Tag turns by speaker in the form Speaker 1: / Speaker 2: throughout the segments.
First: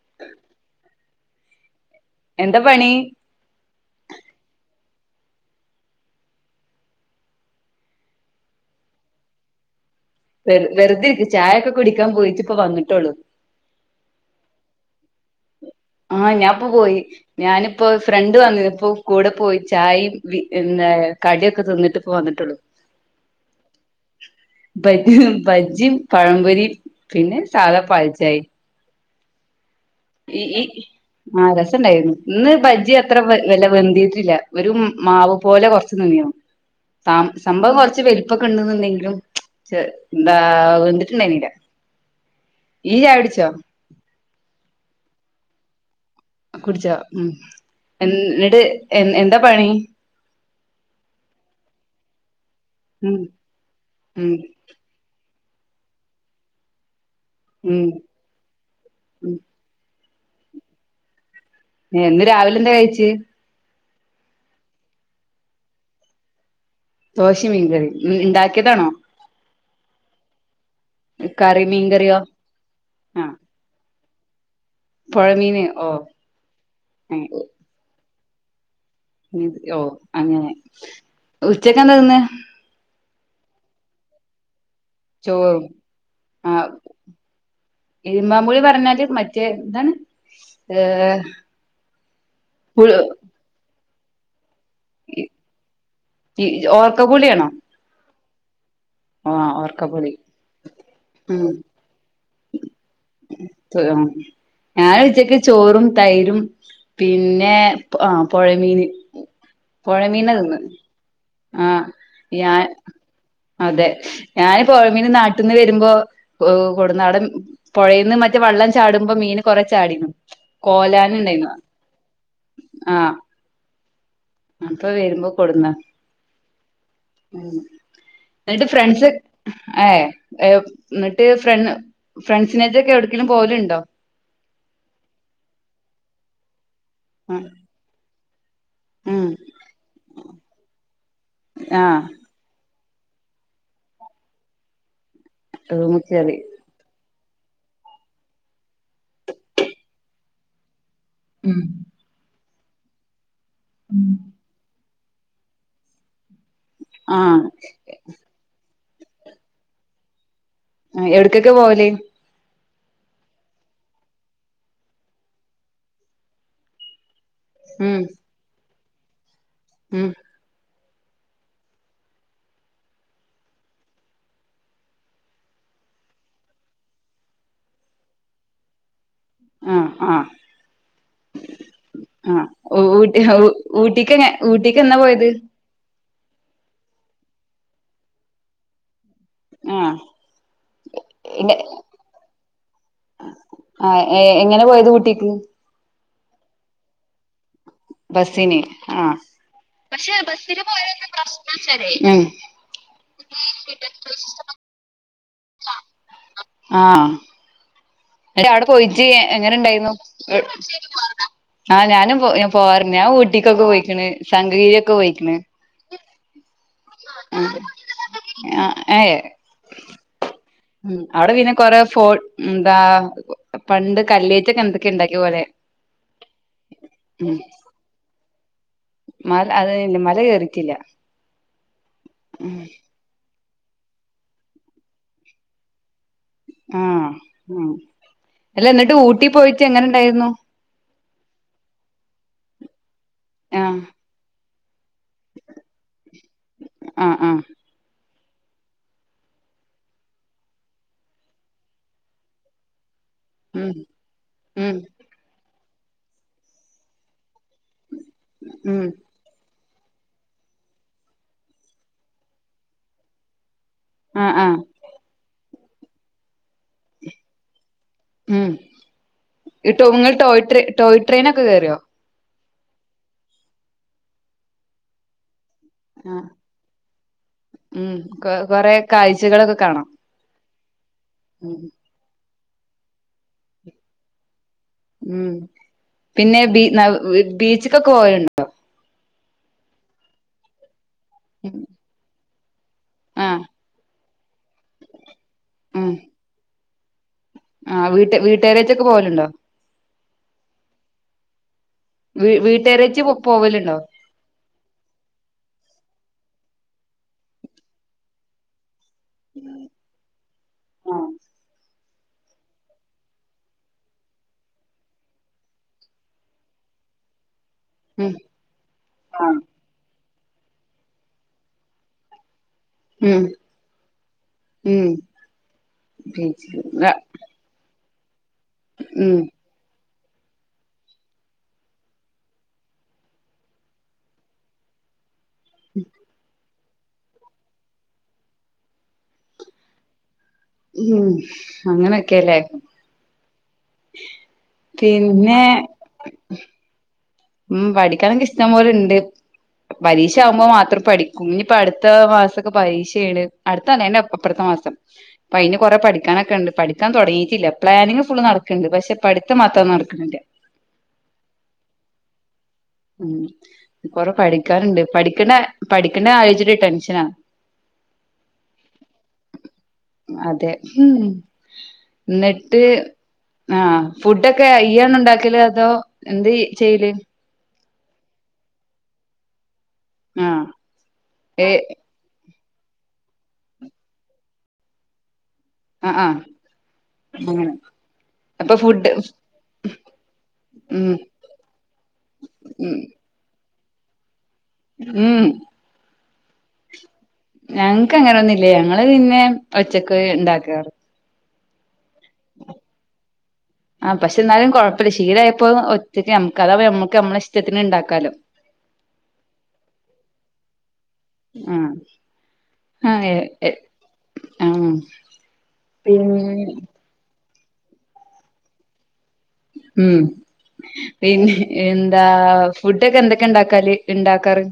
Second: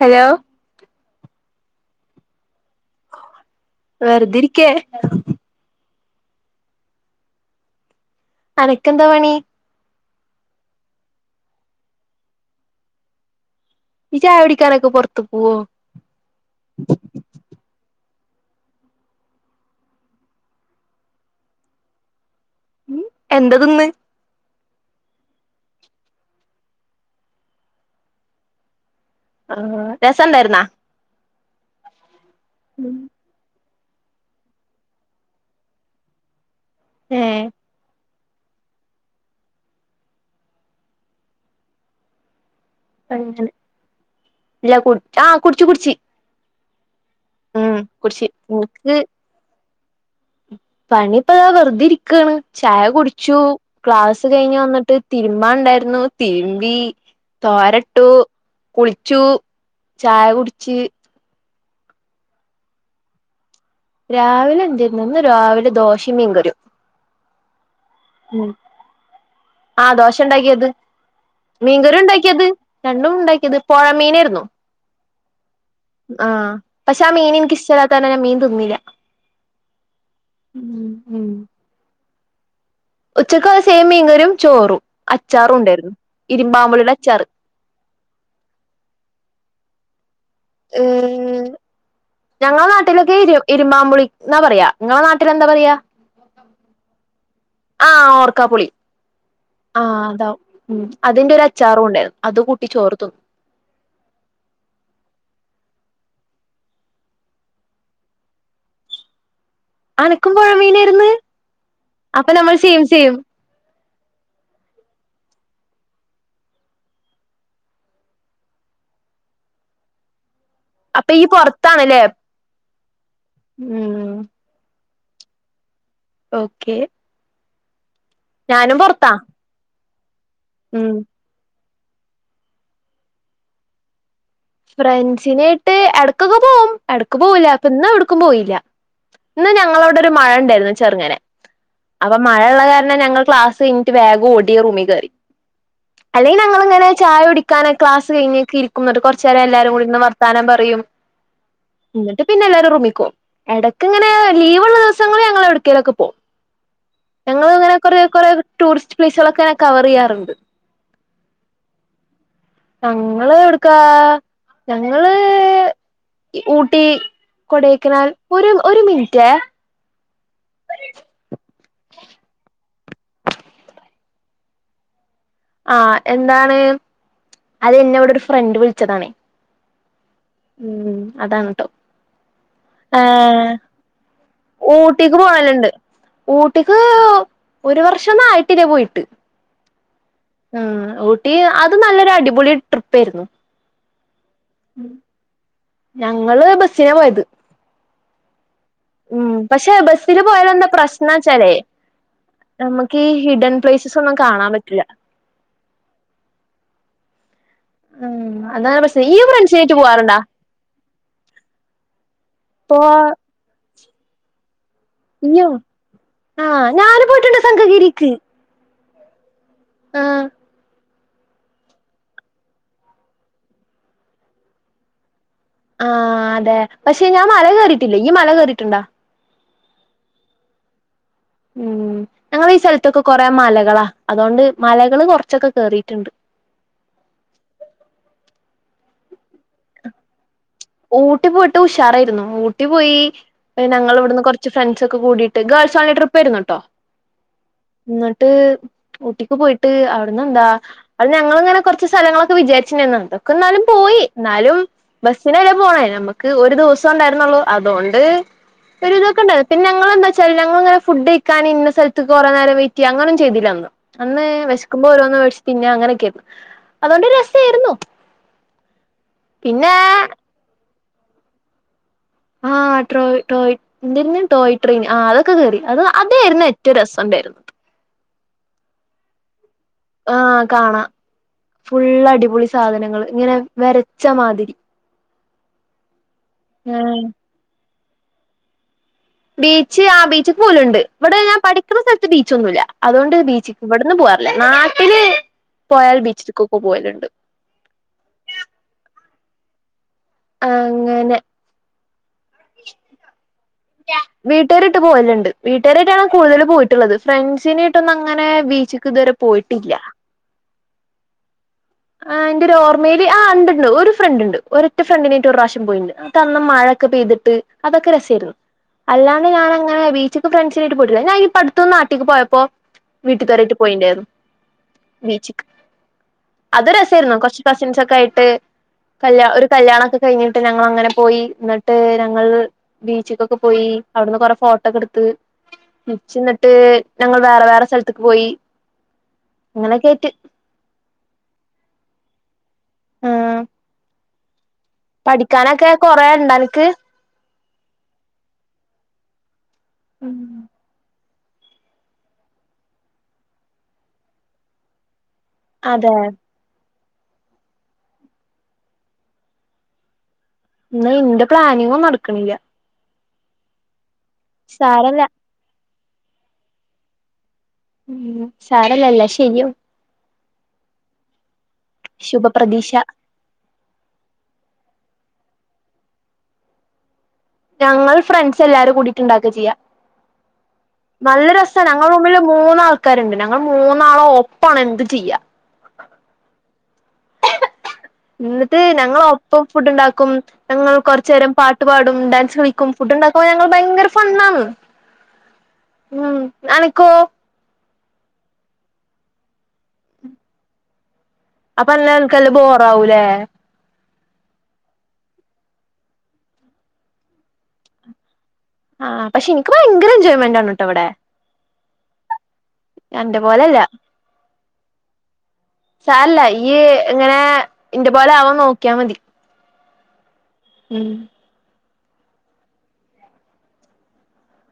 Speaker 1: Hello
Speaker 2: എന്താ പണി
Speaker 1: വേറതിരിക്കേ [unintelligible] അനക്കെന്താ പണി
Speaker 2: വെറ വെറുത ഇരിക്കക്ക് ചായൊക്കെ കുടിക്കാൻ പോയിട്ട് ഇപ്പ വന്നിട്ടോളു
Speaker 1: നീ ചായ കുടിക്കാനൊക്കെ പുറത്ത് പോവോ
Speaker 2: ആഹ ഞാൻപ്പോ പോയി ഞാനിപ്പോ ഫ്രണ്ട് വനിന്ന് ഇപ്പോ കൂടെ പോയി ചായയും എന്താ കടിയൊക്കെ തിന്നിട്ടിപ്പോ വന്നിട്ടുള്ളു
Speaker 1: ഉം എന്തതിന്ന്
Speaker 2: ബജ്ജി ബജ്ജിയും പഴംപൊരി പിന്നെ സാധ പാൽ ചായിം
Speaker 1: ആഹ രസണ്ടാർന്ന
Speaker 2: ആഹ രസം ഉണ്ടായിരുന്നു ഇന്ന് ബജ്ജി അത്ര വ വെന്തിട്ടില്ല ഒരു മാവ് പോലെ കുറച്ച് നിന്നീന്ന് സ
Speaker 1: ഏഹ്
Speaker 2: സംഭവം കുറച്ച് വെൽ പ്പൊക്കെണ്ട് ന്ന് ൻ ടെങ്കിലും ന്ത വെന്തിട്ടുണ്ടനില്ല
Speaker 1: ഇല്ല കുട് ആഹ് കുടിച്ചു കുടിച്ച്
Speaker 2: കുടിചോ ഉ
Speaker 1: ഉം
Speaker 2: എ
Speaker 1: കുടിച്ച്
Speaker 2: എന്നിട്
Speaker 1: ഇൻക്ക്
Speaker 2: എ എന്താ പണി
Speaker 1: പണിപ്പതാ വെറുതെ ഇരിക്കാണ് ചായ
Speaker 2: ഉം
Speaker 1: കുടിച്ചു ക്ലാസ്
Speaker 2: ഉം
Speaker 1: കഴിഞ്ഞ് വന്നിട്ട് തിര് തിരുമ്പാൻ ണ്ടായിരുന്നു തിരുമ്പി
Speaker 2: ഉം
Speaker 1: തോരട്ടു കുളിച്ചു
Speaker 2: ഉം
Speaker 1: ചായ കുടിച്ച്
Speaker 2: ഇന്ന് രാവിലെ എന്താ കഴിച്ച്
Speaker 1: രാവിലെ എന്തായിന്ന് രാവിലെ ദോശയും മീൻകറിം
Speaker 2: ദോഷിംമീൻകറി യും
Speaker 1: ആ ദോഷ ഉണ്ടാക്കിയത്
Speaker 2: കറി
Speaker 1: മീൻകറി
Speaker 2: മീൻകറിയോ
Speaker 1: ഉണ്ടാക്കിയത് രണ്ടും
Speaker 2: ആഹ്
Speaker 1: ഉണ്ടാക്കിയത് പുഴമീന ർന്ന്
Speaker 2: പുഴമീന് ഓ
Speaker 1: ആ പക്ഷെ ആ മീനിൻക് ഇഷ്ടല്ലാത്തകാരണം മീൻ തിന്നില
Speaker 2: ഓ അങ്ങനെ ഉച്ചക് എന്തെ തിന്ന്
Speaker 1: ഉച്ചക്കസെയിം മീൻകറിചോറും
Speaker 2: ചോറും ആ്
Speaker 1: അച്ചാറ്
Speaker 2: ഇരുമ്പമ്പുളി പറഞ്ഞാല് മറ്റേ എന്താണ്
Speaker 1: ഉ
Speaker 2: ഏഹ്
Speaker 1: ഞങ്ങളെ നാട്ടിലൊക്കെ ഇരു ഇരുമ്പമ്പുളി ന്നാ പറയാ നിങ്ങളെ നാട്ടിൽ എന്താ പറയാ
Speaker 2: ഓർക്കപ്പുളിയാണോ
Speaker 1: ആ ഓർക്‌ ഓർകാപുളി
Speaker 2: ആഹ്
Speaker 1: ആഹ
Speaker 2: ഓർക്കപ്പുളി
Speaker 1: അതാ ഉ അതിന്റെ ഒരു
Speaker 2: ഉം
Speaker 1: അച്ചാറും ഉണ്ടായിരുന്നു അത് കൂട്ടി ചോർ തിന്നു
Speaker 2: ഞാൻ ഉച്ചക്ക് ചോറും തൈരും പിന്നെ ആ പുഴമീന് പുഴമീന
Speaker 1: അനക്കും പുഴ
Speaker 2: തിന്ന്
Speaker 1: മീനായിരുന്ന്
Speaker 2: ആ
Speaker 1: അപ്പൊ നമ്മൾ
Speaker 2: ഞാൻ
Speaker 1: സെയിം സെയിം
Speaker 2: അതെ ഞാൻ പുഴമീന് നാട്ടിൽന്ന് വരുമ്പോ കുട്ടനാടൻ പുഴേന്ന് മറ്റേ വെള്ളം ചാടുമ്പോ മീന് കൊറ ചാടി
Speaker 1: അപ്പൊ ഈ പൊറത്താണല്ലേ
Speaker 2: ആ
Speaker 1: ഉം
Speaker 2: ഇപ്പൊ വരുമ്പോ കൊടുുന്നാ
Speaker 1: ഓക്കെ
Speaker 2: ഉം എന്നിട്ട്
Speaker 1: ഞാനും
Speaker 2: ഫ്രണ്ട്സ്
Speaker 1: പൊറത്താ
Speaker 2: അ ഏ എം
Speaker 1: ഉം
Speaker 2: എന്നിട്ട് ഫ്രണ് ഫ്രണ്ട്സിനേക്കെ എവിടക്കങ്കിലും പോലുണ്ടോ
Speaker 1: ഫ്രണ്ട്സിനായിട്ട് എടക്കൊക്കെ പോകവും എടക്ക് പോവില്ല അപ്പ ഇന്ന് ക്കും പോയില്ല
Speaker 2: ഉം
Speaker 1: ഇന്ന് ഞങ്ങളവിട ഒരു മഴ ഉണ്ടായിരുന്നു ചെറുങ്ങനെ
Speaker 2: ആ
Speaker 1: അപ്പൊ മഴയള്ള കാ ഇന്ന് ഞങ്ങൾ ക്ലാസ് കഴിഞ്ഞിട്ട് വേഗം ഓടി റൂമിൽ കയറി
Speaker 2: റൂമ് കേറി
Speaker 1: അല്ലെങ്കിൽ ഞങ്ങൾ ഇങ്ങനെ ചായ കുടിക്കാന ക്ലാസ് കഴിഞ്ഞിക്ക ഇരിക്കുമ്പം കുറ ചില എല്ലാരും കൂടിയിരുന്ന് വർത്താനം പറയും എന്നിട്ട് പിന്നെല്ലാരും റൂമിക്കോവും എടക്ക് ഇങ്ങനെ ലീവ്ള്ള ദിവ സങ്ങള് ഞങ്ങള് എവിട്ക്കേലൊക്ക പോവും
Speaker 2: ആ
Speaker 1: ഞങ്ങള് ഇങ്ങനെ കൊറെ കൊറെ ടൂറിസ്റ്റ് പ്ലൈസുകളൊക്കെ കവർ ചെയ്യാറുണ്ട്
Speaker 2: ആ എവിടക്കൊക്കെ പോവല്
Speaker 1: ഞങ്ങള് എവിടക്കാ ഞങ്ങള് ഊട്ടി
Speaker 2: ഉം
Speaker 1: കൊടൈക്കനാൽ [unintelligible] ഒരു മിനിറ്റേ
Speaker 2: ഉം
Speaker 1: ആ എന്താണ് അത് ന്നെ ഇവിടെ ഒരു ഫ്രണ്ട് വിളിച്ചതാണേ
Speaker 2: ആ ആ
Speaker 1: ഉം അതാണ് ട്ടോ
Speaker 2: ആ ഊട്ടി
Speaker 1: ഏ
Speaker 2: ഊട്ടിക്ക് ഊട്ടിക്ക് എന്നാ പോയത്
Speaker 1: ഊട്ടിക്ക് ഒരു വർഷം ഒന്നും ആയിട്ടില്ല പോയിട്ട്
Speaker 2: ആ
Speaker 1: ഉം ഊട്ടി അത് നല്ലൊരു അടിപൊളി ട്രിപ്പ് ആയിരുന്നു
Speaker 2: ആഹ് ഏഹ് എങ്ങനെ പോയത് ഊട്ടിക്ക്?
Speaker 1: ഞങ്ങള് ബസിനെ പോയത്.
Speaker 2: ബസ്സിന് ആഹ്
Speaker 1: ഉം പഷേ
Speaker 2: പക്ഷെ
Speaker 1: ബസില് പോയാലെ
Speaker 2: ബസ്സിന്
Speaker 1: എന്താ
Speaker 2: പോയാലെന്താ
Speaker 1: പ്രശ്നാച്ചാലേ,
Speaker 2: പ്രശ്നച്ചാലേ
Speaker 1: നമുക്കീ ഹിഡൻ പ്ലേസസ് ഒന്നും കാണാൻ പറ്റില്ല.
Speaker 2: ആഹ്
Speaker 1: ഉം
Speaker 2: [unintelligible] അവടെ
Speaker 1: അതാണ് പ്രശ്നം
Speaker 2: പോയിട്ട്
Speaker 1: ഇയ്യ്
Speaker 2: എങ്ങനെ
Speaker 1: ഫ്രണ്ട്സിനായിട്ട്
Speaker 2: ഇണ്ടായിരുന്നു
Speaker 1: പോവാറുണ്ടാ
Speaker 2: ഏഹ്, ഈ ഫ്രണ്ട്സിനായിട്ട് പോവാറിണ്ടാ? ആഹ് ഞാനും പോ ഏഹ് പോവാറന്നെയാ ഞാൻ ഊട്ടിക്കൊക്കെ പോയി [unintelligible]
Speaker 1: ഇയ്യോ, ആഹ് ഞാന് പോയിട്ടുണ്ട് സംഘഗിരിക്ക്.
Speaker 2: ആയേഹ്
Speaker 1: ആഹ്
Speaker 2: ഉം അവിടെ പിന്നെ കൊറെ ഫോ എന്താ പണ്ട് കല്ലേറ്റൊക്കെ എന്തൊക്കെ ഉണ്ടാക്കിയ പോലെ.
Speaker 1: ആഹ് അതെ പക്ഷെ ഞാൻ മല കയറിട്ടില്ലേ ഈ മല കേറി ട്ടുണ്ടോ
Speaker 2: മൽ അതേല്ല മല കയറിറ്റില്ല
Speaker 1: ഉം ഞങ്ങളീ സെൽത്തൊക്കെ കൊറെ മല കളാ അതോണ്ട് മലകള് കുറച്ചൊക്കെ കേറിട്ടുണ്ട്.
Speaker 2: ആഹ് ആഹ് അല്ല ന്നട്ട് ഊട്ടി പോയിട്ട് എങ്ങനെണ്ടായിരുന്നു?
Speaker 1: ഊട്ടി പോയിട്ട് ഉഷാറായിരുന്നു. ഊട്ടി പോയി ഹ്
Speaker 2: ആഹ്
Speaker 1: ഞങ്ങള് വിടുന്ന് കൊർ ച് ഫ്രൺ ട്സൊക്കെ കൂടീട്ട് ഗേൾസ് ഓൺലി ട്രിപ്പേര്ന്നുട്ടോ
Speaker 2: ആഹ് ആഹ്
Speaker 1: ട്ട് ഊട്ടിക്ക് പോയിട്ട് അവിടുന്ന് എന്താ, അത് ഞങ്ങള്ങ്ങനെ കൊർച്ച് സെലങ്ങളൊക്കെ വിചാരിച്ചിനിന്നതാ ക്ന്നാലും
Speaker 2: ഉം
Speaker 1: പോയി ന്നാലും
Speaker 2: ഉം
Speaker 1: വെസ് [unintelligible] പോണേ നമ്മക്ക് ഒരു ദിവസം ഉണ്ടായിരുന്നുള്ളു. അതുകൊണ്ട്
Speaker 2: ഉം
Speaker 1: ഒരു ഇതൊക്കെണ്ടായി പിന്നെങ്ങളെന്താച്ചാല് ഞങ്ങളിങ്ങനെ ഫുഡഴിക്കാന് ഇന്ന സൽത്ത് കൊറേ നേരം വെറ്റ് ചെയ്യ അങ്ങന ഒുന്നും ചെയ്തില്ലന്ന്. അന്ന്
Speaker 2: ആഹ് ആഹ്
Speaker 1: വെശ്ക്കുമ്പോ ഓരോന്ന് വേടിച്ച് പിന്നെ അങ്ങനൊക്കേര്ന്ന് അതുകൊണ്ട് രസേരുന്നു
Speaker 2: ഉം
Speaker 1: പിന്നേ
Speaker 2: ട്രി ടോയ്ട്രെയിനൊക്കെ കേറിയോ?
Speaker 1: ആഹ് ട്രോയ് ട്രോ എന്തേയ്‌ന് ടോയ് ട്രെയിൻ ആ അതൊക്കെ കേറി. അത്
Speaker 2: ആഹ്
Speaker 1: അതേരുന്നു ഏറ്റവും രസം. ഉണ്ടായിരുന്നു.
Speaker 2: ഉം കൊറേ കാഴ്ചകളൊക്കെ കാണാം
Speaker 1: ആ കാണാം
Speaker 2: ഉം
Speaker 1: ഫുള്ള് അടിപൊളി. സാധനങ്ങൾ ഇങ്ങനെ വരച്ച മാതിരി
Speaker 2: മ് പിന്നെ ബി
Speaker 1: ആഹ്
Speaker 2: ബീച്ച് ക്കൊക്കെ പോവല്ണ്ടോ
Speaker 1: ബീച്ച് ആ ബീച്ച പോലുണ്ട് ഇവിടെ ഞാൻ പഠിക്കുന്ന സ്ഥലത്ത് ബീ ച്ചൊന്നൂല്ല അതുകൊണ്ട്
Speaker 2: ആഹ്
Speaker 1: ബീച്ചക്ക് ഇവിടുന്ന് പോവാ നാട്ടില് പോയൽ ബീച്ച് [unintelligible] പ്പൊ പോയലുണ്ട്
Speaker 2: ആ വീട്ട് വീട്ടുകാരേറ്റൊക്കെ പോവലുണ്ടോ
Speaker 1: ആ അങ്ങനെ
Speaker 2: വീ വീട്ടേരേറ്റ് പോവലുണ്ടോ
Speaker 1: വീട്ടുകാരിട്ട് പോവലുണ്ട് വീട്ടേരിട്ടാണ് കൂടുതൽ പോയിട്ടുള്ളത് ഫ്രണ്ട്സിനേട്ടൊന്ന അങ്ങനെ ബീച്ച് ക്ക് ഇതുവരെ പോയിട്ടില്ല
Speaker 2: ആഹ്
Speaker 1: ആ എന്റെ ഒരു ഓർമ്മേൽ ആ ഇണ്ട് ഒരു ഫ്രണ്ട് ഇണ്ട് ഒരറ്റ ഫ്രണ്ടിനേറ്റ് ഒരു പ്രാവശ്യം പോയിണ്ട് ന്നിട്ട് അന്ന് മഴൊക്കെ പെയ്തിട്ട് അതൊക്കെ
Speaker 2: ഉം
Speaker 1: രസേയിരുന്നു അല്ലാണ്ട്
Speaker 2: ആഹ്
Speaker 1: ഞാനങ്ങനെ ബീച്ച് പം ഫ്രണ്ട്സിനട്ട് പോയിട്ടില്ല ഞാനീപ്പ അടുത്തൊന്ന് നാട്ടിക്ക് പോയപ്പോ
Speaker 2: ഉം
Speaker 1: വീട്ട് കാരായിട്ട് പോയിണ്ടായിരുന്നു
Speaker 2: ഉം
Speaker 1: ബീച്ചിക്ക്
Speaker 2: ബീച്ച്
Speaker 1: അത് രസാരുന്നു കൊറച്ചു പാഷൻ ൻ ഒക്കെ ആയിട്ട്
Speaker 2: ഉം
Speaker 1: കല്ല് ഒരു കല്യാണൊക്കെ കഴിഞ്ഞിട്ട് ഞങ്ങ അങ്ങനെ പോയി എന്നിട്ട് ഞങ്ങൾ ബീച്ച്ക്കൊക്കെ പോയി അവിടുന്ന് കൊറെ ഫോട്ടോക്കെ എടുത്ത് നിച്ചി [unintelligible] ട്ട് ഞങ്ങൾ വേറെ വേറെ സ്ഥലത്ത്ക്ക് പോയി അങ്ങനെക്കെ ആട്ട്
Speaker 2: ഉം അങ്ങനൊക്കെല്ലേ
Speaker 1: ആഹ്
Speaker 2: പിന്നെ
Speaker 1: പഠിക്കാനൊക്കെ കൊറേ ണ്ടാ ന്ക്ക്
Speaker 2: ഉം പഠിക്കാനൊക്കെ ഇഷ്ടംപോലെണ്ട് പരീക്ഷ ആവുമ്പോ മാത്രം പഠിക്കും ഇഞ്ഞ്പ്പ അടുത്ത മാസൊക്കെ പരീക്ഷയാണ് അടുത്തേല്ല അത് ന്റെ അപ്പറത്തെ മാസം പ അയ്ന് കൊറെ
Speaker 1: അതെ
Speaker 2: പഠിക്കാനൊക്കെ ഒണ്ട് പഠി ടിക്കാൻ തുടങ്ങിയിട്ടില്ല പ്ലാനിങ് ഫുള് നടക്കുന്നുണ്ട് പക്ഷെ പഠിത്തം മാത്രം നടക്കുന്നില്ല
Speaker 1: ഇന്ന് ഇന്റെ പ്ലാനിങ്ങും നടക്കണില്ല
Speaker 2: ഉം കൊറേ പഠിക്കാനുണ്ട്
Speaker 1: സാരല്ല
Speaker 2: പഠിക്കണ പഠിക്കണ്ട ആലോചിച്ചിട്ട് ടെൻഷനാ
Speaker 1: ഉം സാരല്ല എല്ലാം ശരിയാവും
Speaker 2: അതെ ഉം എന്നിട്ട്
Speaker 1: ശുഭപ്രതീക്ഷ
Speaker 2: ആ ഫുഡൊക്കെ ആയി ഈയാണോ ഇണ്ടാക്കല് അതോ എന്തീ ചെയ്യല്
Speaker 1: ഞങ്ങൾ ഫ്രണ്ട്സ് എല്ലാരും കൂടിയിട്ട് ഇണ്ടാക്കാ ചെയ്യാ
Speaker 2: ആഹ്
Speaker 1: നല്ല
Speaker 2: ഏ
Speaker 1: രസാ ഞങ്ങളെ റൂമിലും മൂന്നാൾക്കാരുണ്ട് ഞങ്ങൾ മൂന്നാളും ഒപ്പാണ് എന്തും ചെയ്യാ
Speaker 2: ആഹ് ആഹ് അങ്ങനെ അപ്പൊ
Speaker 1: ഇന്നിട്ട്
Speaker 2: ഫുഡ്
Speaker 1: ഞങ്ങള് ഒപ്പം ഫുഡ് ഇണ്ടാക്കും ഞങ്ങള്
Speaker 2: ഉം
Speaker 1: കൊറച്ച് നേരം പാട്ട് പാടും ഡാൻസ് കളിക്കും
Speaker 2: ഉം
Speaker 1: ഫുഡ് ഇണ്ടാക്കുമ്പ ഞങ്ങള് ഭയങ്കര ഫണ്ണാണ്
Speaker 2: ഉം
Speaker 1: ഉം അനക്കോ
Speaker 2: ഞങ്ങ് ഞങ്ങക്ക് അങ്ങന് ഒന്നും ഇല്ലേ ഞങ്ങള് പിന്നെ ഒറ്റക്ക് ഇണ്ടാക്കാറ്
Speaker 1: നല്ല [unintelligible] ബോറാവൂലെ
Speaker 2: ആ പക്ഷെ ന്നാലും കൊഴപ്പല്ല ശീലായപ്പോ ഒറ്റയ്ക്ക് നമ്മക്ക് അതാ നമ്മക്ക് നമ്മളെ ഇഷ്ടത്തിന് ഇണ്ടാക്കാലോ
Speaker 1: ആഹ് പക്ഷെ ഇനിക്ക് ഭയങ്കര എൻജോയ്മെന്റ് ആണ് ട്ടോ ഇവിടെ
Speaker 2: ആഹ് ആഹ് എ
Speaker 1: അന്റെ
Speaker 2: എ
Speaker 1: പോലെല്ല
Speaker 2: ആഹ
Speaker 1: സാരല്ല ഈയ്യ് ഇങ്ങനെ ഇന്റെ പോലെ ആവാൻ നോക്കിയാൽ മതി
Speaker 2: ഉം
Speaker 1: ഉം
Speaker 2: പിന്നെ എന്താ ഫുഡ ഒക്കെ എന്തൊക്കെ ഇണ്ടാക്കാല് ഇണ്ടാക്കാറ്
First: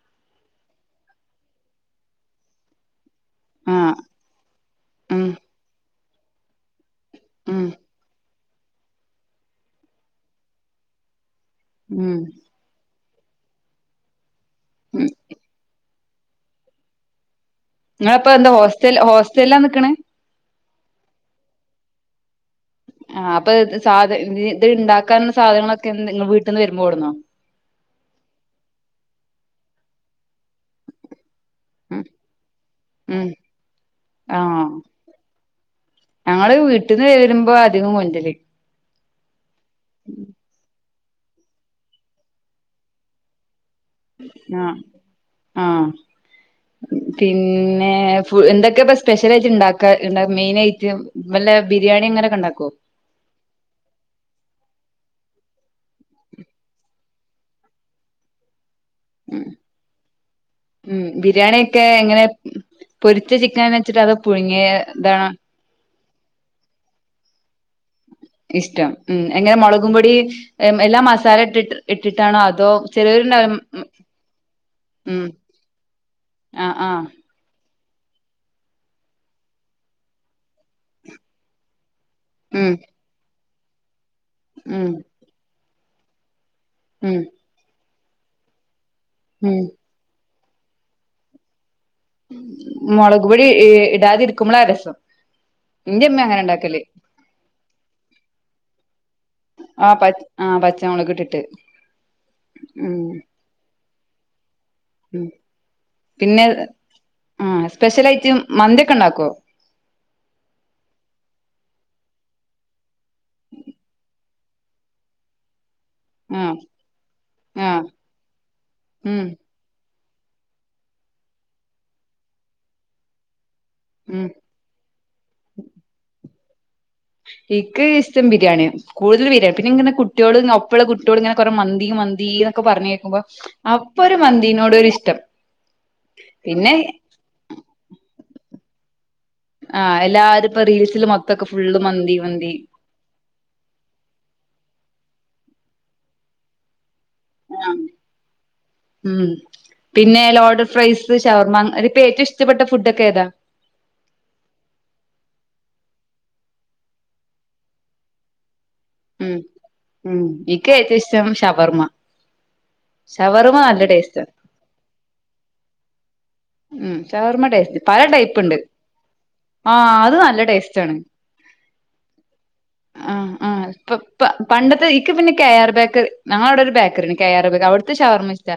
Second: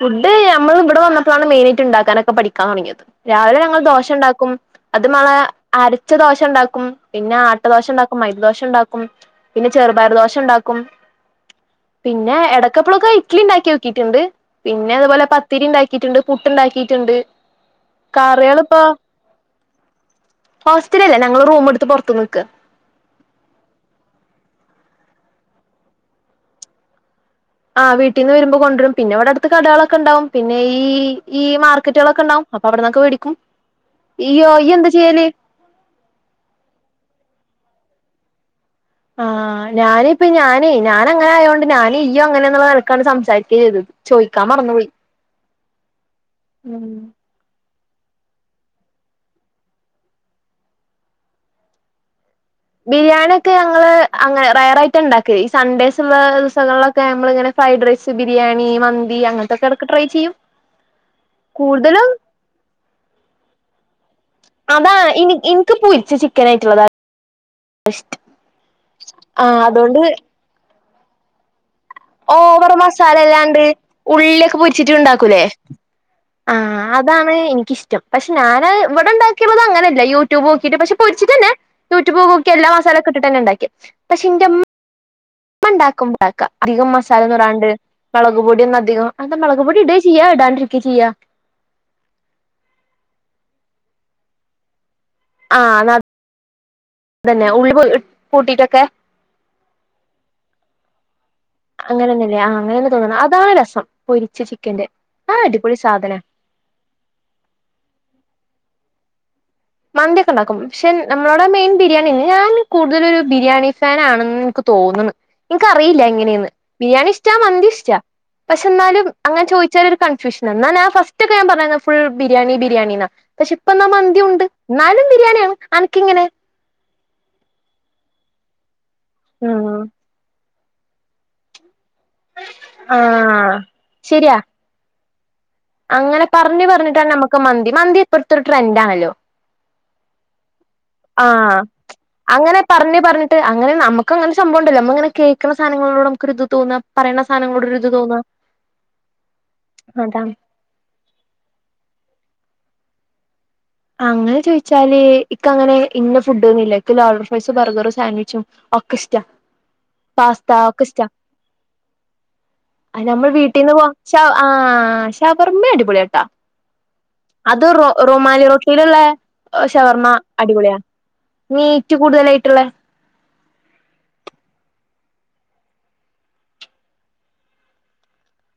Speaker 1: ഫുഡ് നമ്മൾ ഇവിടെ വന്നപ്പോഴാണ് മെയിൻ ആയിട്ട് ഉണ്ടാക്കാനൊക്കെ പഠിക്കാൻ തുടങ്ങിയത് രാവിലെ ഞങ്ങൾ
Speaker 2: ആഹ്
Speaker 1: ദോഷ ഉണ്ടാക്കും അത്
Speaker 2: ഉം
Speaker 1: മളെ ആര ഉച്ച ദോശ ഉണ്ടാക്കും പിന്നെ
Speaker 2: ഉം
Speaker 1: ആട്ടദോശ ഉണ്ടാക്കും മൈ ദോഷ ഉണ്ടാക്കും പിന്നെ ചെറുപർ ദോഷ ഉണ്ടാക്കും
Speaker 2: ഉം
Speaker 1: പിന്നെ എടക്കപ്പളൊ കെഴ ഇഡ്ഡ്ലി ഉണ്ടാക്കി നോക്കിയിട്ടുണ്ട്. പിന്നെ
Speaker 2: ഉം
Speaker 1: അതുപോലെ പത്തിരി ഉണ്ടായി ണ്ട് പുട്ടുണ്ടാക്കിയിട്ടുണ്ട്
Speaker 2: നിങ്ങള ഇപ്പോൊ എന്താ
Speaker 1: കറികൾ
Speaker 2: ഹോസ്റ്റൽ ഹോസ്റ്റലല്ലാ നിക്കണേ
Speaker 1: ഹോസ്റ്റല അല്ലേ ഞങ്ങള് റൂം എടുത്ത് പുറത്തു നിക്ക്
Speaker 2: ആഹ് അപ്പൊ സാധ ഇത് ഇണ്ടാക്കാനുള്ള സാധനങ്ങളൊക്കെ നിങ്ങ വീട്ടിൽ നിന്ന് വരുമ്പോടുന്നോ
Speaker 1: ആഹ് വീട്ടീന്ന് വരുമ്പൊ കൊണ്ടൊരും പിന്നെ ഇവിടെ അടുത്ത് കടകളൊക്കെ ഇണ്ടാവും പിന്നെ ഈ ഈ
Speaker 2: ഉം
Speaker 1: മാർക്കറ്റുളൊക്കെ ഇണ്ടാവും അപ്പൊ അവിടന്നൊക്കെ
Speaker 2: ഉം
Speaker 1: വേടിക്കും ഈ
Speaker 2: ആഹ്
Speaker 1: ഓയ് എന്താ ചെയ്യല്
Speaker 2: കൊണ്ടിരി
Speaker 1: ആഹ് ഞാന് ഇപ്പ ഞാനേ ഞാനങ്ങനായോണ്ട് ഞാന് ഈയുങ്ങനേനുള്ള നിലക്കാണ് സംസാരിക്കേംചെയ്തത്
Speaker 2: ആഹ് ആഹ്
Speaker 1: ഉം
Speaker 2: പി- ഏഹ് ഫു എന്തൊക്കെപ്പ സ്പെഷ്യലായിട്ട് ഇണ്ടാക്ക മെയിൻഐട്ട് വല്ല ബിരിയാണി അങ്ങനൊക്കെ ഇണ്ടാ-
Speaker 1: ബിരിയാണിക്കെ ഞങ്ങള് അങ്ങ റെയറായി ട്ടിണ്ടാക്ക് ഈ സൺഡേയ്സ്ള്ള ദിസങ്ങളിലൊക്കെ നമ്മളിങ്ങന ഫ്രൈഡ് റൈസ് ബിരിയാണി മന്തി
Speaker 2: ഉം
Speaker 1: അങ്ങനത്തൊക്കെ എടക്ക് ട്രൈ ചെയ്യും
Speaker 2: ഉം ബിരിയാണിയൊക്കെ
Speaker 1: കൂടുതലും
Speaker 2: എങ്ങനെ പൊരിച്ച ചിക്കന- ച്ചിട്ട അതൊ
Speaker 1: അതാ ഇനി ഇന്ക്ക് പൊരി ച്ചചിക്കൻ ആയിട്ടിള്ളതാ
Speaker 2: ഇഷ്ടം ഉം എങ്ങനെ
Speaker 1: ആഹ് അതുകൊണ്ട്
Speaker 2: മൊളകുംപൊടി എല്ലാം മസാല ഇട്ടിട്ട് ഇട്ടിട്ടാണോ അതോ
Speaker 1: ഓവറ്
Speaker 2: ചെലോരുണ്ടാവും
Speaker 1: മസാലില്ലാണ്ട് ഉള്ളിലൊക്കെ പൊരിച്ചിട്ട്
Speaker 2: ഉം
Speaker 1: ഇണ്ടാക്കൂല്ലേ ആഹ് അതാണ് എനിക്കിഷ്- റ്റം പക്ഷെ ഞാന് ഇവ്ടെണ്ടാക്കിള്ളത് അങ്ങനല്ല യൂട്യൂബ് നോക്കീട്ട് പക്ഷെപൊരിച്ചിട്ടന്നെ യൂട്യൂബൊക്കെ നോക്കി എല്ലാ
Speaker 2: ഉം
Speaker 1: മസാലക്കെട്ടിട്ട്ന്നെ ഇണ്ടാക്കിയേ പഷെന്റമ്-
Speaker 2: ഉം
Speaker 1: മ്മണ്ടാക്കുമ്പണ്ടാക്കാ അധികം
Speaker 2: ഉം
Speaker 1: മസാലൊന്നിടാണ്ട് മളകുപൊടിയൊന്നു അധികം അഎന്ത
Speaker 2: ഉം
Speaker 1: മളകു പൊടി ഇടേ ചെയ്യാ ഇടാണ്ട് ക്കി ചെയ്യ
Speaker 2: മൊളക്പൊടി ഇടാതെ ഇരിക്കുമ്പളാരസം
Speaker 1: ആ ന്ന അതന്നെ ഉള്ളി പൂട്ടിട്ടൊക്കെ
Speaker 2: ആ പ ആ പച്ചമുളക് ഇട്ടിട്ട്
Speaker 1: അങ്ങനെന്നല്ലേ ആ അങ്ങനെന്നെ
Speaker 2: ഉം
Speaker 1: തോന്ന്ണു അതാ രസം. പൊരിച്ച ചി-
Speaker 2: ഉം പിന്നെ ആ സ്പെഷ്യലയിട്ട് മന്തിയൊക്കെ ഇണ്ടാ- കൊ?
Speaker 1: മന്തിയൊക്കെ ഇണ്ടാക്കും. പക്ഷെ നമ്മളോടെ മെയിൻ ബിരിയാണി. ഞാൻ കൂട് തലൊരു ബിരിയാണി ഫാന് ആണെന്ന് ഇക്ക് തോന്ന്ണ് ഇന്ക്ക അറിയില്ല
Speaker 2: ആ
Speaker 1: എങ്ങനെന്ന് ബിരിയാണി ഇഷ്ട മന്തി
Speaker 2: ആ
Speaker 1: ഇഷ്ട പക്ഷെ എന്നാലും
Speaker 2: ഉം
Speaker 1: അങ്ങനെ ചോയിച്ചാല് ഒര് കൺഫ്യൂഷനാ, എന്നാ ഞാ ഫസ്റ്റോക്ക ഞാൻ പറയ്ണ് ഫുൾ ബിരിയാണി ബിരിയാണിന്നാ പക്ഷെ ഇ
Speaker 2: ഉം
Speaker 1: എന്നാലും ബിരിയാണിയണ്, അനക്കിങ്ങനെ
Speaker 2: ഇക്ക് ഇഷ്ടം ബിരിയാണിയാ. കൂടുതൽ ബിര്യാ പിന്നെ
Speaker 1: ഉം
Speaker 2: ഇങ്ങനെ കുട്ടിയോൾ ങ പ്പള്ള കുട്ടിയോൾ ഇങ്ങനെ കുറ മൻ ന്തി മന്തി എന്നൊക്കെ പറഞ്ഞ് കേക്കുമ്പ്
Speaker 1: ആഹ്
Speaker 2: അപ്പൊര്
Speaker 1: ശരിയാ
Speaker 2: മന്തിനോടൊരൂ ഇഷ്ടം.
Speaker 1: അങ്ങനെ പറഞ്ഞ്
Speaker 2: പിന്നെ
Speaker 1: പറഞ്ഞിട്ടാണ് നമ്മുക്ക് മന്തി, മന്തി ഇപ്പർത്തൊരു ട്രൻഡ് ആണല്ലോ.
Speaker 2: ആഹ് എല്ലാരും ഇപ്പൊ റീൽസില് മൊത്തൊക്കെ
Speaker 1: ആഹ്
Speaker 2: ഫുള്ള് മന്തി മന്തി
Speaker 1: അങ്ങനെ പറഞ്ഞു പറഞ്ഞിട്ട് അങ്ങനെ നമുക്ക് അങ്ങനെ സംഭവ ണ്ടല്ലോ... നമ്മളിങ്ങനെ കേക്ക്ണ സാനങ്ങളോട് നമ്മുക്കൊരു ഇത് തോന്നാ. പറയണ സാധനങ്ങളോട്
Speaker 2: ആഹ്.
Speaker 1: ഒരു ഇത് തോന്നാ
Speaker 2: ഉം പിന്നെ
Speaker 1: അതാണ്
Speaker 2: ലോഡഡ്ഡ് ഫ്രൈസ്, ഷവർമാ, അ ഒര് പ്പേറ്റും ഇഷ്ടപ്പെട്ട ഫുഡോക്കെ ഏതാ?
Speaker 1: അങ്ങനെ ചോദിച്ചാല് ഇക്ക് അങ്ങനെ ഇന്ന ഫുഡൊന്നുല്ല. ഇക്ക് ലോഡഡ് ഫ്രൈസ്‌, ബർഗർ, സാൻവിച്ചും, ഒക്കെ ഇഷ്ടാ...
Speaker 2: ഉം ഉം
Speaker 1: പാസ്ത
Speaker 2: ഇക്ക്
Speaker 1: ഒക്കെ
Speaker 2: ഏറ്റവും
Speaker 1: ഇഷ്ടാ...
Speaker 2: ഇഷ്ടം ഷവർമ്മ
Speaker 1: അയ്നമ്മൾ
Speaker 2: ഷവർമ്മ
Speaker 1: വീട്ടിന്ന്
Speaker 2: നല്ല ടേസ്റ്റ്
Speaker 1: കൊർച്ചാ...
Speaker 2: ആണ്.
Speaker 1: ആഹ് ശവർമ്മിം അടിപൊളിയാട്ടാ..
Speaker 2: ഉം ഷവർമ്മ ടേസ്റ്റ്, പല ടൈപ്പ് ണ്ട്.
Speaker 1: ട്ടിയിലുള്ള ഷവർമ്മ അടിപൊളിയാ
Speaker 2: ആണ്
Speaker 1: മീറ്റ് കൂടുതലായിട്ടുള്ള
Speaker 2: ആ ആ ഇപ്പ ഇപ്പ പണ്ടത്തെ പിന്നെ കെ ആർ ബേക്കറി ഞങ്ങള അവിടെ ഒരു ബേക്കറിണ്ട് കെ ആർ ബേക്ക് അവിടുത്തെ ഷവർ ഇഷ്ട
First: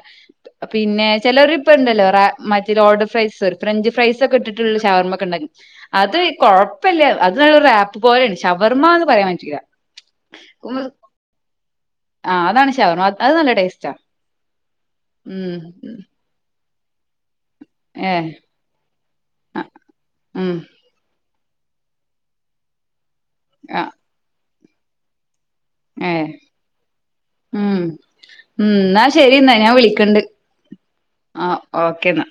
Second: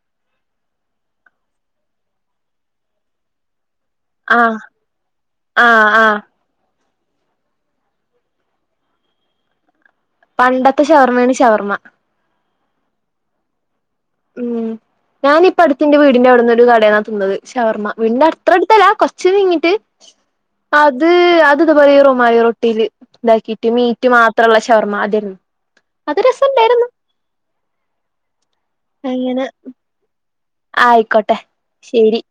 Speaker 2: പിന്നെ ചിലർ ഇപ്പ ഉണ്ടല്ലോ റ മ റ്റെ ലോഡെഡ് ഫ്രൈസ് ഫ്രഞ്ച് ഫ്രൈസ് ഒക്കെ
Speaker 1: ആ
Speaker 2: ഇട്ടിട്ടുള്ള ഷവർമൊക്കെ ഉണ്ട്
Speaker 1: ആ ആ
Speaker 2: അത് കോഴ ഇപ്പല്ല അത് റാപ്പ് പോലെയണ ഷവർമ്മ എന്ന് പറയാൻ പറ്റില്ല
Speaker 1: പണ്ടത്തെ ഷവർമ്മയാണ് ഷവർമ്മ
Speaker 2: ഷവർമ അ അത് നല്ല ടേസ്റ്റാ
Speaker 1: ഉം ഞാനിപ്പ അടുത്തിന്റെ
Speaker 2: ഉം
Speaker 1: വീടിന്റവിടുന്ന് ഒരു [unintelligible] തിന്നത് ഷവർമ്മ
Speaker 2: ഏ
Speaker 1: വീടിന്റെ അത്ര അടുത്തല്ല കൊറച്ച് നീങ്ങിട്ട്
Speaker 2: ഉം
Speaker 1: അത് അത് അത് പോലെ ഈ രോമലി റൊട്ടിയില് ഇതാക്കിട്ട് മീറ്റ് മാ ത്രള ഷർമ്മ അതരുന്നു
Speaker 2: ഏഹ് ഉം ഉം എന്നാ
Speaker 1: അങ്ങനെ
Speaker 2: ശെരി എന്നാ ഞാൻ വിളിക്കണ്ട്
Speaker 1: ആയിക്കോട്ടെ
Speaker 2: ആ ഓക്കേന്നാ
Speaker 1: ശരി